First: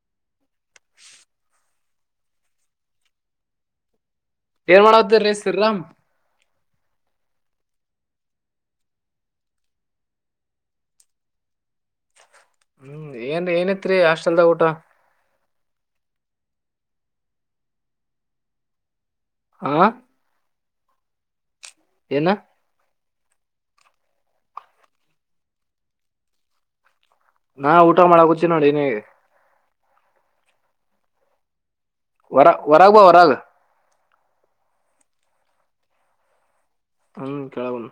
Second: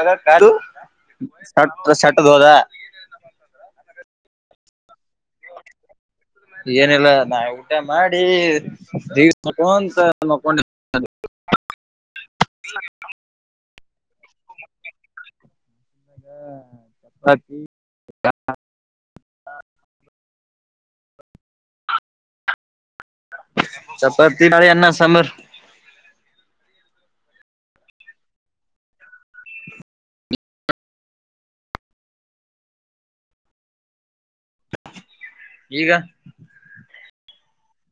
ಏನ್ ಮಗ ಕಾರು ಸೆಟೆದು ಹೋದ ಏನ್ ಮಾಡೋದು ಏನಿಲ್ಲ ನಾ ಊಟ ಮಾಡಿ ದವ ಮಕೊಂತ ಮಕೊಂಡ ಹೂ ಏನ್ ಏನಿತ್ರಿ ಹಾಸ್ಟೆಲ್ದಾಗ ಊಟ ಚಪಾತಿ ಹ ಏನ ಚಪಾತಿ ಮಾಡಿ ಅನ್ನ ಸಾಂಬಾರ್ ಹ ಊಟ ಮಾಡಕುಂಚಿನಿ ನೋಡಿ ಏನ್ ಹೇಳಿ ಹೊರ ಹೊರಗ್ ಬಾ ಹೊರಗ ಈಗ ಹೂ ಕೇಳಗನು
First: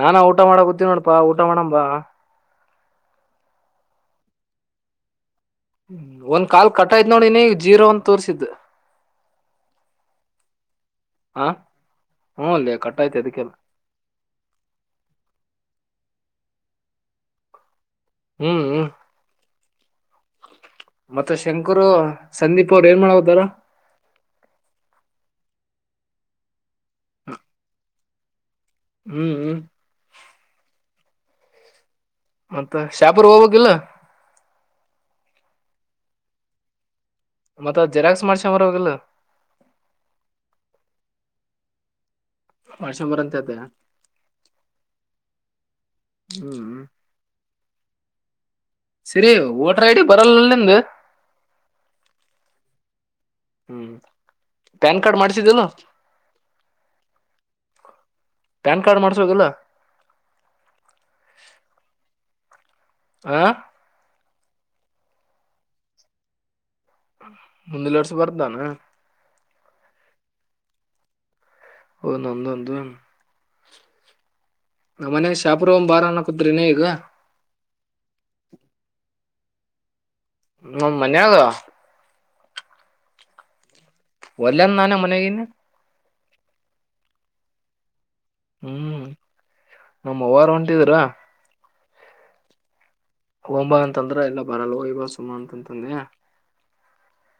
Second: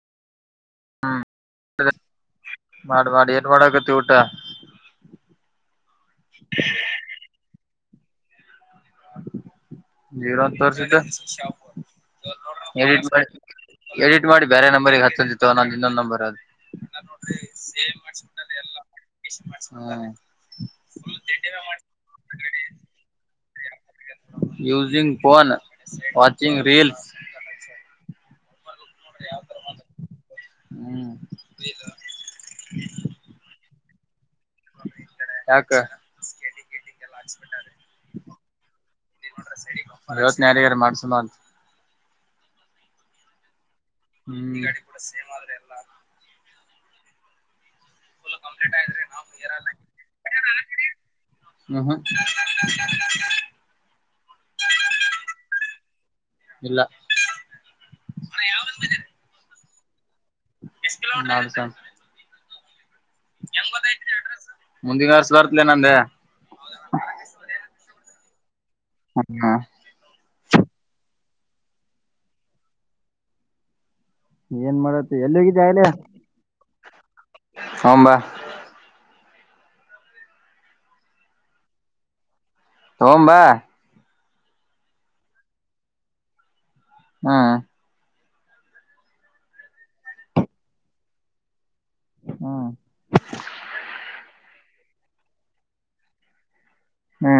ನಾನಾ ಊಟ ಮಾಡ ಗೊತ್ತೀವಿ ನೋಡಪಾ ಊಟ ಮಾಡಂಬಾ ಮಾಡ್ ಮಾಡಿ ಏನ್ ಮಾಡಕತಿ ಊಟ ಹೂ ಒಂದ್ ಕಾಲ್ ಕಟಾಯ್ ನೋಡಿ ನೀ ಜೀರೋ ಅಂತ ತೋರ್ರಿಸಿತ್ತು ಜೀರೋ ತೋರಿಸಿದೆ ಹ ಹ್ಮ್ ಲೇ ಕಟ್ ಎಡಿಟ್ ಆಯ್ತು ಮಾಡಿ ಅದಕ್ಕೆಲ್ಲ ಎಡಿಟ್ ಮಾಡಿ ಬೇರೆ ನಂಬರ್ಗೆ ಹತ್ತಂದಿತ್ತುವ ನೊಂದು ಇನ್ನೊ್ ನಂಬರ್ ಅದು ಎಲ್ಲೋ ಸೇಮ್ ಹೂ ಹೂ ಮತ್ತೆ ಶಂಕ್ರು ಸಂದೀಪ್ ಅವ್ರು ಏನ್ ಮಾಡ್ಕುಂತರಾ ಯೂಸಿಂಗ್ ಫೋನ್ ವಾಚಿಂಗ್ ರೀಲ್ಸ್ ಹ್ಮ್ ಹ್ಮ್ ಹೂ ಮತ್ತ ಶಾಪುರ್ ಹೋಗೋಗಿಲ್ಲ ಯಾಕ ಗಿಡ್ಡಿ ಗಿಡ್ಡಿ ಮತ್ತ ಜೆರಾಕ್ಸ್ ಮಾಡ್ಸ್ಕೊಂಡ್ ಬರಬೇಕಿಲ್ಲ ಅವತ್ ಯಾರಗಾರ ಮಾಡ್ಸುಮಾರ ಮಾಡ್ಸ್ಕೆಂಡೂ ಬಾ ಅಂತ ಹೇಳ್ತೀಯ ಹ್ಮಂಗಾಡಿ ಕೂಡ ಸೇಮ್ ಆದ್ರೆ ಎಲ್ಲಾ ಹೂ ಸಿರಿ ವೋಟರ್ ಐ ಡಿ ಬರಲಲ್ಲ ನಿಮ್ದ ಹ್ಮ್ ಹೂ ಪ್ಯಾನ್ ಕಾರ್ಡ್ ಮಾಡ್ಿಸಿದ್ದ ಏನ್ ಇಲ್ಲ ಹ್ಮ್ ಇಲ್ಲ ಪ್ಯಾನ್ ಕಾರ್ಡ್ ಮಾಡ್ಸ್ಬೇಕೀಲ್ಲ ಎಸ್ಟು ಕಿಲೋಮೀಟರ್ ಆ ಮುಂದಿನ ವರ್ಸ ಬರ್ತ್ಲ ನಂದೆ ಬರ್ತಾನೆ ಅಣ್ಣ ಒಂದೊಂದು ಏನ್ ಮಾಡುತ್ತಿ ಎಲ್ಲಿ ಶಾಪುರ ಹೋಗೋಣ ಒಂದ್ ಬಾರ ಅನ್ನಕೂತ್ರಿನ ಈಗ ಬಾ ಮೊ ಮನೆಗ ಹೋಗನ ಬಾ ಒಲ್ಲ ನಾನ ಮನಗನೆ ಹ ಹೂ ನಮ್ಮ ಅವ್ವರು ಹೊಂಟಿದ್ರು ಹೂ ಸುಮ ಅಂತಂತಂದಯಾ ಹ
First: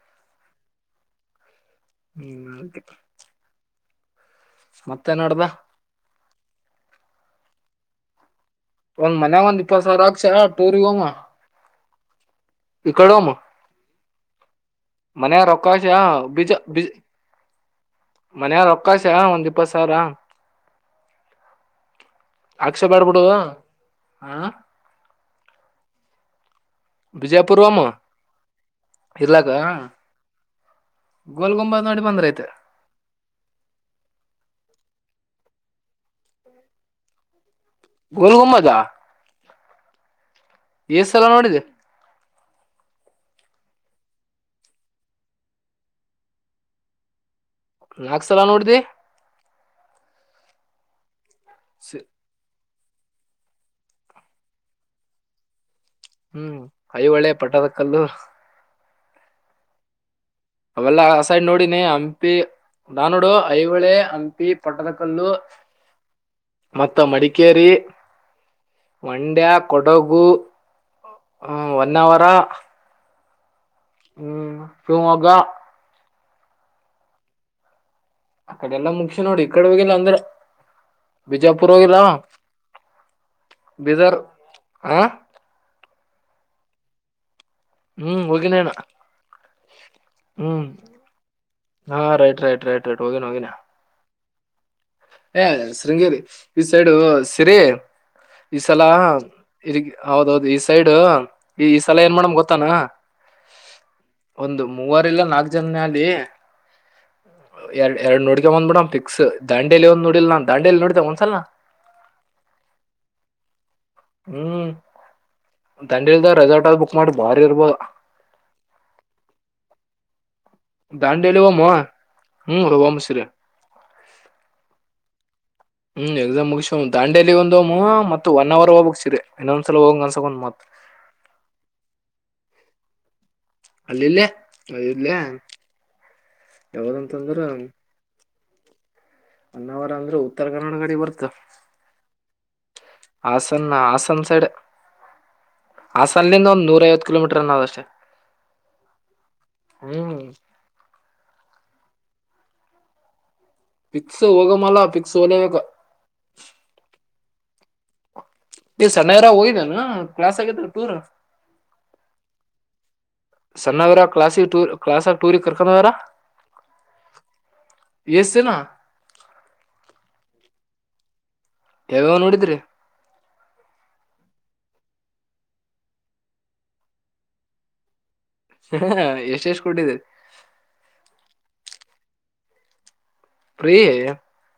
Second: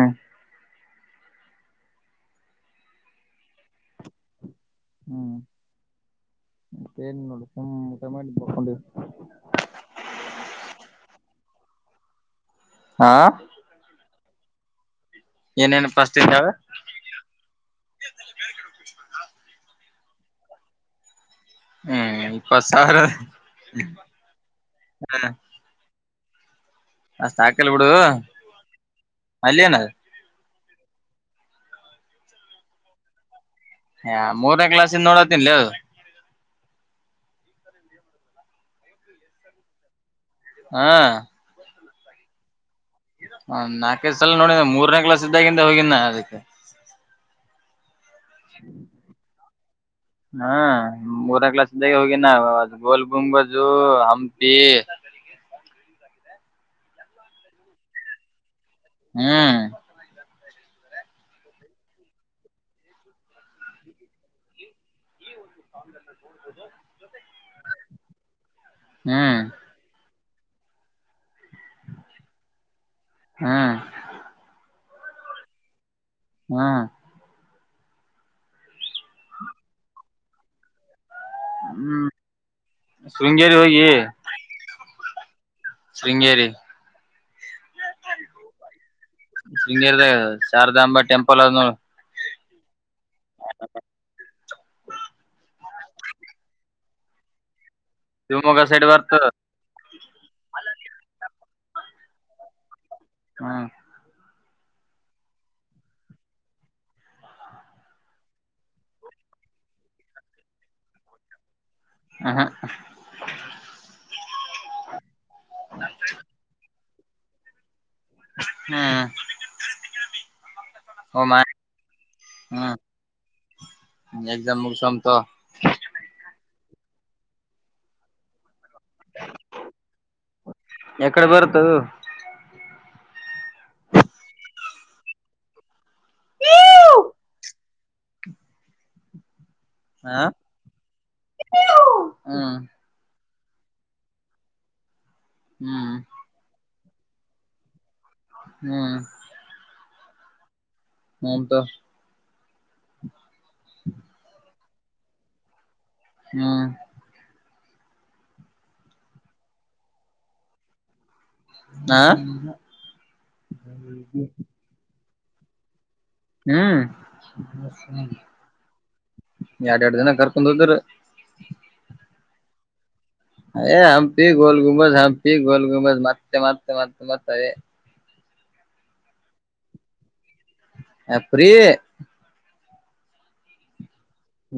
ಹೂ ಅಂತ ಮತ್ತೆ ಹ್ಮ್ ನೋಡ್ದ ಮತ್ತೇನ್ ನೋಡು ಮಾಡ ಒಂದ್ ಮನ ಒಂದ್ ಇಪ್ಪ ಸರ ಆಗ್ಸ ಟೋರಿ ಹಮ್ಮ ಇ ಹಾ ಕಡೋಾಮ ಮನೆಯೊಕ್ಕಾಶ ಏನೇನು ಫಸ್ಟ್ ಇದ್ದಾವ ಬಜಜ ಮನೆಯಾರೊಕ್ಕಾಶ ಒಂದ್ ದಪಸ ಸರ ಹ್ಮ್ ಇಪ್ಪತ್ ಅಕ್ಷಯ ಸಾವಿರ ಬಡ್ಬಿಡುವ ಆ ಹ ಅಷ್ಟ್ ಹಾಕಲ್ ಬಿಜಯಪುರ್ವಮ್ಮ ಬಿಡು ಇಲಾಕ್ಕ ಅಲ್ಲೇನ ಗೋಲ್ ಗೊಂಬ ನೋಡಿ ಬಂದ್ರಐತೆ ಹ ಮೂರನೇ ಕ್ಲಾಸ್ಿಂದ ನೋಡತ್ತನ್ಿಲ್ಲ ಅದು ಗುರುಹಮ್ಮದಾ ಹಾ ಏ ಸಲ ನೋಡಿದೆ ಹ ನಾಲ್ಕೈ ಸಲ ನೋಡಿನ ಮೂರನೇ ಕ್ಲಾಸ್ ಇದ್ದಾಗಿಂದ ಹೋಗಿದ ಅದಕ್ಕೆ ನಾಕ್ಸಲ ನೋಡ್ದ ಹಾ ಊರಾ ಕ್ಲಾಸ್ ಹೋಗಿ ನ ಗೋಲ್ಗುಮ ಬಾಜು ಹಂಪಿ ಹ್ಮ್ ಐ ಒಳ್ಳೆ ಪಟದ ಕಲ್ಲು ಹ್ಮ್ ಅವೆಲ್ಲ ಆ ಸೈಡ್ ನೋಡಿನಿ ಹಂಪಿ ನಾನೋಡು ಐಹಳೆ ಹಂಪಿ ಪಟ್ಟದ ಕಲ್ಲು ಮತ್ತ ಮಡಿಕೇರಿ ಹ್ಮ್ ಮಂಡ್ಯ ಕೊಡಗು ಹ ಒನ್ನವರ ಹಾ ಹ್ಮ್ ಸುಮಗಾ ಹಾ ಅ ಕಡೆ ಎಲ್ಲಾ ಮುಖ್ಯ ನೋಡಿ ಈ ಕಡೆ ಹಾಗಲ್ಲ ಅಂದ್ರೆ ಹ್ಮ್ ಬಿಜಾಪುರವಾಗಿೋಗಲ್ಲಾವ ಶೃಂಗೇರಿ ಹೋಗಿ ಬಿದರ್ ಹ ಶೃಂಗೇರಿ ಹ್ಮ್ ಹೋಗಿನೇಣ ಶೃಂಗೇರಿದಾಗ ಹ್ಮ್ ಶಾರದಾಂಬ ಟೆಂಪಲ್ ಅದ ನೋಡು ನತ ರೈಟ್ ರೈಟ್ ರೈಟ್ ಹೋಗೇನೆ ಹೋಗೇನಾ ಶೃಂಗೇರಿ ಈ ಸೈಡು ಸಿರಿ ಈ ಶಿವಮೊಗ್ಗ ಸಲ ಸೈಡ್ ಬರ್ತ ಇಗ್ ಹೌದೌದು ಈ ಸೈಡ್.... ಈ ಈ ಸಲ ಏನ್ ಮಾಡಮ ಗೊತ್ತಾನ... ಹಾ ಒಂದ್ ಮೂವರ ಇಲ್ಲ ನಾಲ್ಕ್ ಜನನೇ ಆಗ್ಲಿ ಎರಡ್ ಎರಡ್ ನೋಡಿದೆ ಬಿಡಂ ಫಿಕ್ಸ್. ದಾಂಡೇಲಿ ಒಂದ್ ನೋಡಿಲ್ ನ ದಾಂಡೇಲ ನೋಡದೆ ಒಂದ್ಸಲಾ ನಾ... ಹುಹೂಮ್ ಹು... ಹ್ಮ್ ದಾಂಡೇಲಿದಾಗ ರೆಸಾರ್ಟ್ ಅದ ಬುಕ್ ಮಾಡಿ ಬಾರೀ ಇರ್ಬೋದು. ಹ್ಮ.... ದಾಂಡೇಲಿ ಹೋಗಮ.. ಹು ಹ್ಮ್ ಹೋಗಮ್ಮ ಸರಿ..... ಎಕ್ಸಾಮ್ ಮುಗಸಮಂ ತೊ..... ಹ್ಮ್ ಎಕ್ಸಾಮ್ ಮುಗ ದಾಂಡಿಯಲಿ ಒಂದ ಮತ್ತು ಇನ್ನ ಅವರ್ ಹೋಗಕ್ ಸೀರಿ ಇನ್ನೊಂದ್ಸಲ ಹೋಗಂಗ ಅನ್ಸಕೊಂದ್ ಮತ್ ಎಕಡೆ ಬರುತ್ತದು ಅಲ್ಲಿಲ್ಲೇ ಇರ್ಲ ಯಾವ್ದಂತಂದ್ರ ಅನ್ನಾವರ ಅಂದ್ರೆ ಹ ಉತ್ತರ ಕನಾಡ ಗಡಿ ಬರ್ತ ಹ್ಮ್ ಹಾಸನ್ನ ಹಾಸನ್ ಸೈಡ್ ಹ್ಮ್ ಹಾಸನಿಂದ ಒಂದ್ ನೂರ ಐವತ್ತು ಕಿಲೋಮೀಟರ್ ಅನ್ನೋದಷ್ಟೇ ಹ್ಮ್ ಹ್ಮ್ ಹಂತ ಕ್ ಸೋಲ ಹ್ಮ್ ಏ ಸಣ್ಣಯರ ಹೋಗಿದ್ನೆನು ಕ್ಲಾಸ್ ಆಗತ್ ಟೂರ್ ಆ ಸಣ್ಣವರಾ ಕ್ಲಾಸಿಕ್ ಟೂರ್ ಕ್ಲಾಸಗ ಟೂರಿ ಕರ್ಕೊಂಡ್ವರಾ ಹ್ಮ್ ಎಷ್ಟ ದಿನ ಎರಡ್ ಎರಡು ದಿನ ಕರ್ಕೊಂಡ ಹೋದ್ರ ಯಾವ ನೋಡಿದ್ರಿ ಏ ಹಂಪಿ ಗೋಲ್ ಗುಮಜ ಹಂಪಿ ಗೋಲ್ ಗುಮಜ ಮತ್ತ ಮತ್ತ ಮತ್ತೆ ಮತ ಅದೇ ಹ ಎಷ್ಟ ಎಷ್ಟ್ ಕೊಟ್ಟಿದ್ರಿ ಏ ಫ್ರೀ ಫ್ರೀ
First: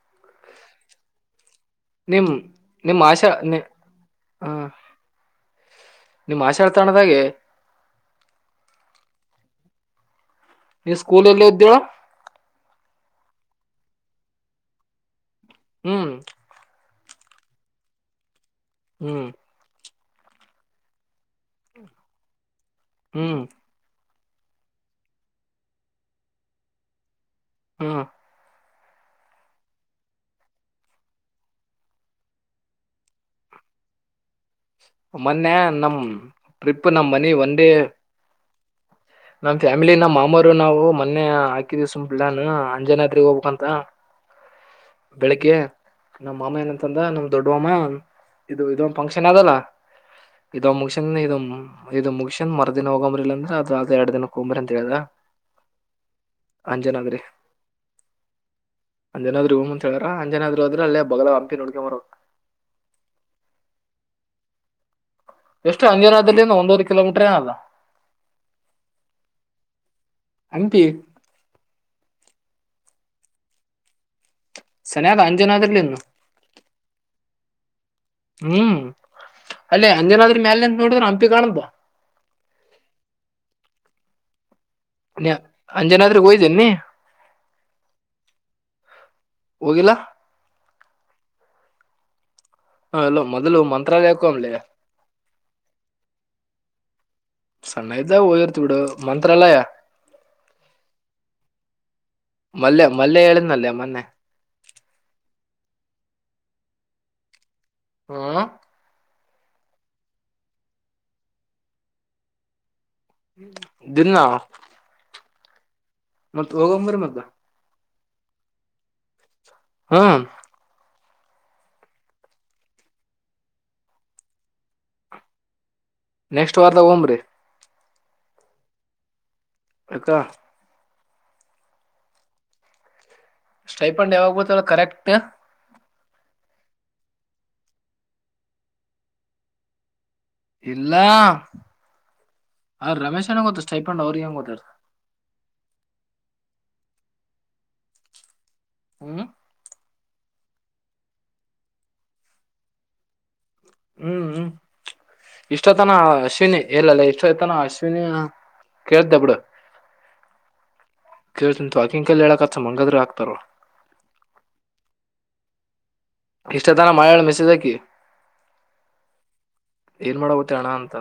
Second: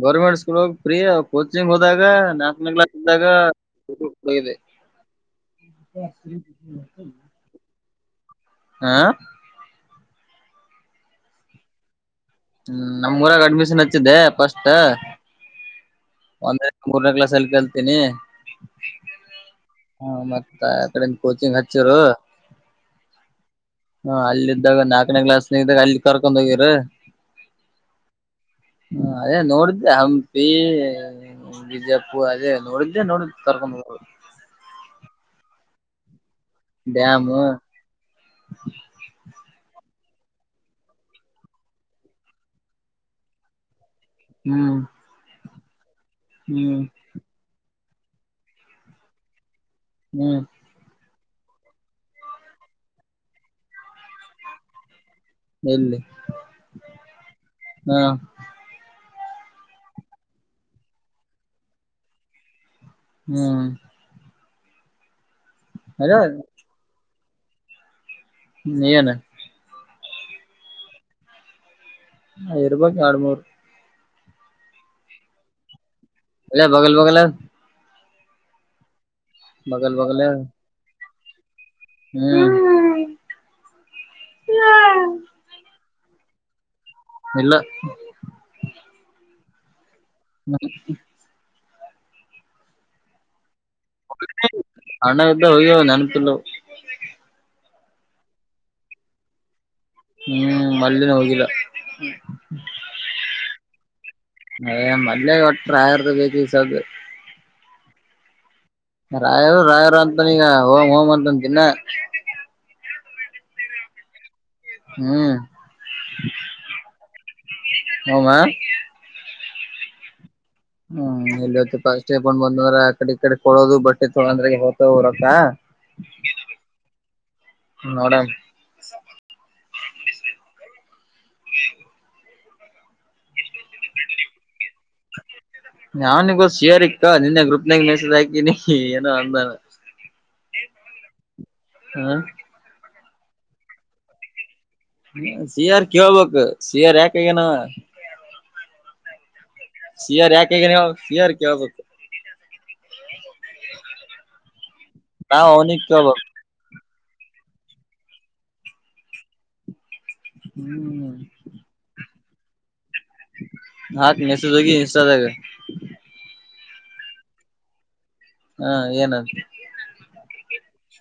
ಗೌರ್ಮಂಟ್ ಸ್ಕೂಲ್ ಲ್ಲಿ ಫ್ರೀ ಹೋದಾಗ ನಿಮ್ ನ್ಯಾಷನಲ್ ಕ್ಲಾಸ್ ನಿಮ್ ಇದ್ದಾಗ ಆಶಾ ನಿ ಫ್ರೀ ಹ ಇದೆ [inaudible] ನಿಮ್ ಆಶಾತಾಣದಾಗೆ ಹಾ ನೀ ಸ್ಕೂಲ್ ಎಲ್ಲಿ ಇದ್ದ್ಯಳ ಹ್ಮ್ ನಮಮ್ಮೂಊರಾಗ ಅಡ್ಮಿಷನ್ ಹಚ್ಚಿದ್ದೆ ಫಸ್ಟು ಹ್ಮ್ ಮೂರನೇ ಕ್ಲಾಸ್ ಅಲ್ಲಿ ಕಲ್ತೀನಿ ಹ್ಮ್ ಹಾ ಮತ್ತ ಯ ಕಡೆಯಿಂದ ಕೋಚಿಂಗ್ ಹಚ್ಚೀರು ಹ್ಮ್ ಹಾ ಅಲ್ಲಿ ಇದಿದ್ದಾಗ ನಾಲ್ಕನೇ ಗ್ಲಾಸ್ನ ಇದ್ದಾಗ ಅಲ್ಲಿ ಕರ್ಕೊಂಡೋಡು ಹೋಗಿದ್ರು ಹ್ಮ್ ಹ ಅದೇ ನೋಡಿದ್ದೆ ಹಂಪಿ ಬಿಜಪುರ್ ಅದೇ ನೋಡಿದ್ದೆ ನೋಡುತ [inaudible] ಮೊನ್ನೆ ನಮ ಟ್ರಿಪ್ ನಮ್ ಡ್ಯಾಮ್ ಮನಿ ಒನ್ ಡೇ ಮಾಮೂರು ನಾವು ಮೊನ್ನೆ ಹಾಕಿದಿ ಸುಮ್ ಪ್ಲಾನ್ ಅಂಜನಾದ್ರಿಗ್ ಹೋಗ್ಬೇಕಂತ ಹ್ಮ್ ಬೆಳಿಗ್ಗೆ ನಮ್ಮ ಮಾಮ ಹ್ಮ್ ಏನಂತಂದ ನಮ ದೊಡ್ಡ ಮಾಮ ಇದು ಇದೊಂದು ಫಂಕ್ಷನ್ ಅದಲ್ಲ ಹ್ಮ್ ಇದೊಂದ್ ಮುಗ್ಸಿ ಂದ ಇದು ಇದು ಮುಗಶಂದನ್ ಮರರ್ದಿನ ಹೋಗಂಬ್ರಿ ಇಲ್ಲ ಅಂದ್ರೆ ಅದು ಅದ ಎರ ದಿನಕ್ಕೆಕ್ಂಬ್ರಿ ಅಂತ ಹೇಳದ ಎಲ್ಲಿ ಹಾ ಅಂಜನ್ರ್ ಹೂಮ್ ಅಂತ ಹೇಳಾರ ಅಂಜನಾದ್ರು ಆದದ್ರ ಅಲ್ಲೇ ಬಗಲ ಹಂಪಿ ನೋಡ್ಕ ಬಾರದು ಹ್ಮ್ ಎಷ್ಟು ಅದಾವ ಅಂಜನಾದಲ್ಲಿಂದ ಒಂದೂವರೆ ಕಿಲೋಮೀಟ್ರ ಏನ ಅಲ್ಲ ಇನ್ನ ಏನು ಹಂಪಿ ಐ ರೂಪಾಯಕ ಆಡು ಮೂೂರು ಸನೆಯಗ ಅಂಜನ ಅದ್ರಲಿ ಇನ್ನು ಅಲ್ಲ ಬಗಲ್ ಬಗಲ ಹ್ಮ್ ಅಲ್ಲೇ ಬಗಲ್ ಅಂಜನಾದ್ರಿ ಮ್ಯಾಲೆ ನಿಂತು ನೋಡಿದ್ರ ಹಂಪಿ ಕಾಣಂತ ಹ್ಮ್ ಹ್ಮ [inaudible] ನ್ಯ ಅಂಜನಾದ್ರಿ ಹೋಗಿದಿ ಏನ್ ನೀ ಇಲ್ಲ ಹೋಗಿಲ್ಲಾ ಮ [inaudible] ಹ ಹಲೋ ಮೊದುಲು ಅಣ್ಣ‌ಅಂತ ಹೋಗಿವೆ ನೆನಪಿಲ್ಲ ಸಣ್ಣ ಇದ್ದಗ ಓದಿರ್ತಿ ಬಿಡು ಮಂತ್ರಾಲಯ ಹ್ಮ್ ಮಲ್ಲಿ ಹೋಗಿಲ್ಲ ಮಲ್ಲೆ ಮಲ್ಲೆ ಹೇಳಿದ್ನಲ್ಲೆ ಮೊನ್ನೆ ಏ ಮನೆ ಒಟ್ಟ್ರ ಆಯರ್ದು ಬೇಕ ಈ ಸಬ ಹಾ ರಾಯರು ರಾಯರು ಅಂತಾನ ಈಗ ಂ ೋಂ ಅಂತ ತಿನ್ನ ದನ್ನ ಹ್ಮ್ ಹೋಗಂಬ್ರಿ ಮತ್ತ ಹಮ್ಮ ಹ್ಮ್ ಹ್ಮ್ ಇಲ್ಲಿತ್ತು ಪಸ್ೇ ಬೊಂಡ್ ಬಂದ್ಂದ್ರ ಕಡೆ ಈ ಕಡೆ ಕೊಡೋದು ಬಟ್ಟೆ ತೊಗಂದ್ರ ಹೋಗತ ಹೊರಕ್ಕ ನೆಕ್ಸ್ಟ್ ವಾರದ ಒಓ್್ರಿ ಹ್ಮ ನೋಡ ಅಕ್ಕ ಸ್ಟೈಪಂಡ್ ಯಾವಾಗತ್ತಲ್ಲ ಕರೆಕ್ಟ್ ನನ್ಿಗ ಶಿಯರ್ಕ್ಕ ನಿನ್ನ ಗ್ರೂಪ್ನಾಗ ಮೆಸೇಜ್ ಹಾಕಿನಿ ಏನೋ ಅಂದಾನ ಇಲ್ಲ ಹಾ ಹ ರಮೇಶ್ ನಂಗ ಗೊತ್ತತ್ತು ಸೈಫಂಡ್ ಅವ್ರ ಹೆಂಗ ಗೊತ್ತರ್. ಸಿ ಯಾರ ಕಬಕ ಸಿ ಯಾರ ಯಾಕ್ ಹಾಗಿದಾನೆ ಹವಾ. ಹ್ಮ್ ಸಿಿಯರ್ ಯಾಕ ಹಗನ್ ಸಿಿಯರ್ ಕೇಳಬಕು ಹ್ಮ್ ಹ್ಮ್ ನಾವ್ ಅವನಿಗೆ ಇಷ್ಟೊತನ ಕೇಳ್ಬೇಕು ಅಶ್ವಿನಿ ಎಲ್ಲಲ್ಲ ಆಯ್ತಾನ ಅಶ್ವಿನಿ ಕೇಳ್ತಬಡು ಹ್ಮ್ ಕಲ್ಲಿ ಮಂಗದ್ರ [inaudible] ಹಾ ಮೆಸಜ ಹೋಗ ಇನ್ಸ್ಟಾಗ್ರಾಮೆ. ಇಷ್ಟತನ ಮಾಯೆಳ ಮೆಸೇಜ್ ಹಾಕಿ. ಹಾ ಏನಂತ ತಣ ಅಂತ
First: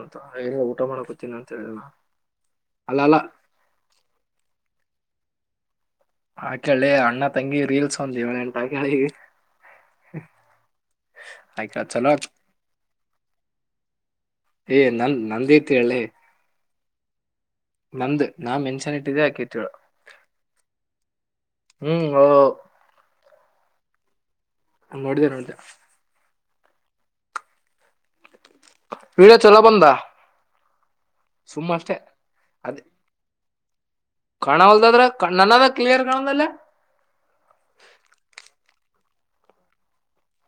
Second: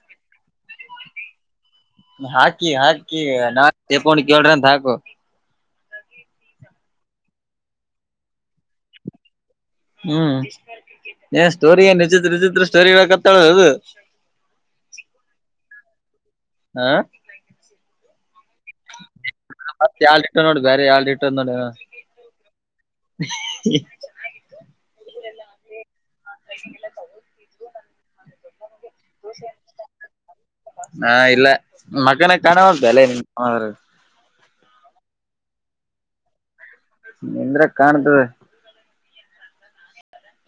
ಊಟ ಮಾಡ್ಕೊತಿನನಂತ ಹಾಕಿ ಹಾಕಿ ನಾ ತೇಪೊಂಡ ಕೇಳ್ರಂತ ಹಾಕು. ಆ ಕೇಳಿ ಅಣ್ಣ ತಂಗಿ ರೀಲ್ಸ್ ಒಂದವನ ಎಂಟ ಕೇಳಿ. ಹ್ಮ್ ಸ್ಟೋರಿ ಆಯ್ಕ ಚಲೋ ನಿಚಿತ್ರ ನಿಚಿತ್ರ ಸ್ಟೋರಿತಾಳ ಅದು. ಏ ನನ್ ನಂದೈತಿ ಹೇಳಿ. ಹಾ ಮಂದ ನಾ ಮೆನ್ಸನ್ ಇಟ್ಟಿದ್ದೆ ಆಕೇತಳ ಮತ್ ಯಾಳ್ ಇಟ್ಟ ನೋಡಿ ಬೇರೆ ಯಾಳ್ ಇಟ್ಟ ನೋಡಿ ಹ್ಮ್ [inaudible] ನೋಡಿದೆ ನೋಡಿದೆ ಅಲ್ಲ ತಗ [inaudible] ವಿೀಡ ಚಲೋ ಬಂದ? ಹಾ ಇಲ್ಲ ಸುಮ್ಮ ಅಷ್ಟೇ ಮಕ್ಕನಕಾಣವಂತಲ್ಲ ಕಾಣವಲ್ದದ್ರ ಕಣ್ಣ ನನದ ಕ್ಲಿಯರ್ ಕಾಣದಲ್ಲ. ನಿಂದ್ರ ಕಾಣತವೆ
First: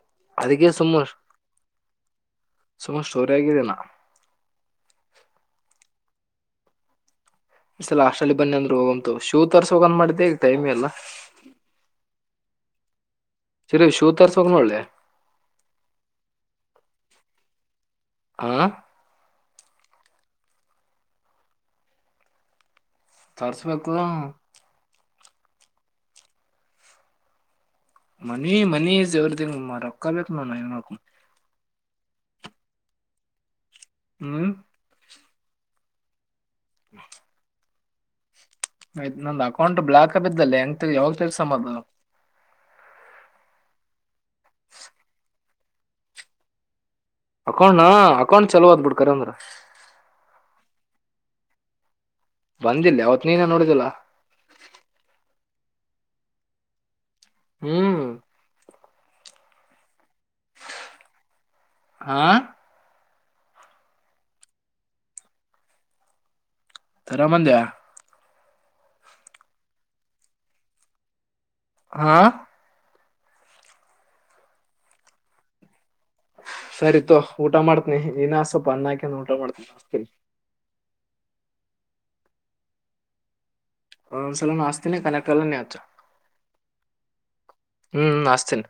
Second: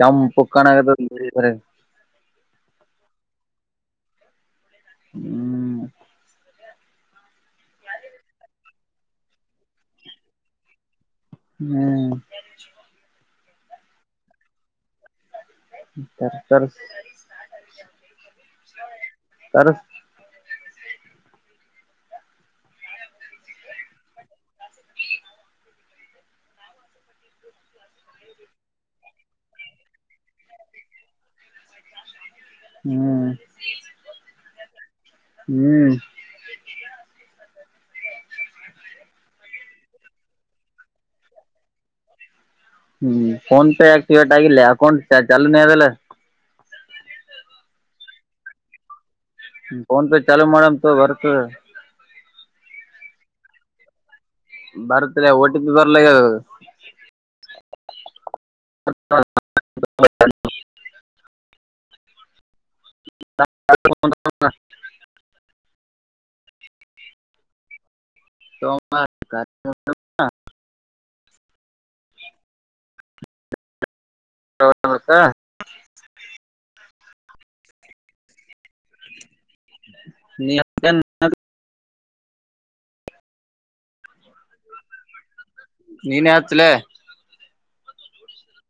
ಯ ಪಕ್ಕಾಣ ಆಗ ಸುಮ ಸ್ಟೋರಿ ಆಗಿದ್ದೀನಾ ಹ್ಮ್ ಮ ಸಲ ಅಾಷ್ಟಲ್ಲಿ ಬನ್ನಿ ಅಂದ್ರರು ಹೋಗಂತು ಶೂ ತರ್ಸ ಹೋಗಂದ್ ಮಾಡಿದ್ದೆ ಈಗ ಟೈಮ್ ಎಲ್ಲ ಹ್ಮ್ ಚರಿ ವಿ ಶೂ ತರಸವಂಗಲ್ಲೆ ಸ ಸ ಹ ಸರ ತರ್ರಿಸ್ಬೇಕು ಮನಿ ಮನಿ ಈಸ್ ಎವ್ರಿತಿಂಗ್ ರೊಕ್ಕ ಬು ನ ನ ಹ್ಮ್ ಹ್ಮ್ ಹ್ಮ್ ಹ ಆಯ್ತ್ ನಂದ್ ಅಕೌಂಟ್ ಬ್ಲಾಕ್ ಆ ಬಿದ್ದಲ್ಲೆ ಹೆಂಗ ಯಾವಾಗ ತರ್ಸಮ್ಮದು ಹ್ಮ್ ಫೋನ್ ಪೇ ಆಕ್ಟಿೇಟ್ ಆಗಿಲ್ಲ ಅಕೌಂಟ್ ಚಾಲುಲ್ಲ ಅಕೌಂಟ್ನ ಅಕೌಂಟ್ ಚಲೋ ಅ್ಬಿಟ್ಖರೇಂದ್ರ ಫೋನ್ ಪೇ ಚಾಲೂ ಮಾಡಮ್ ತ ಬರ್ತ ಬಂದಿಲ್ಲ ಅವತ್ ನೀನ ನೋಡಿದಲ್ಲ ಬರ್ತ್ ಓಟಿ ಪಿ ಬರಲ ಹ್ಮ್ ಹ [unintelligible] ಹಾ [unintelligible] ರಮನ್ದ [unintelligible] ತ [inaudible] ಹಾ ಹತ್ತ [unintelligible] ಸರಿತ ಊಟ ಮಾಡ್ತನಿ ಇನ ಸ್ವಲ್ಪ ಅನ್ನಾಕ ಊಟ ಮಾಡ್ತನಿ ನೀ [unintelligible] ಆರಾಮ ಸ ಆಸ್ತನ ಕಾಲ ನೀನು ಅಚ್ಲೆ ಹ್ಮ್ ಆಕ್ಥಿನಿ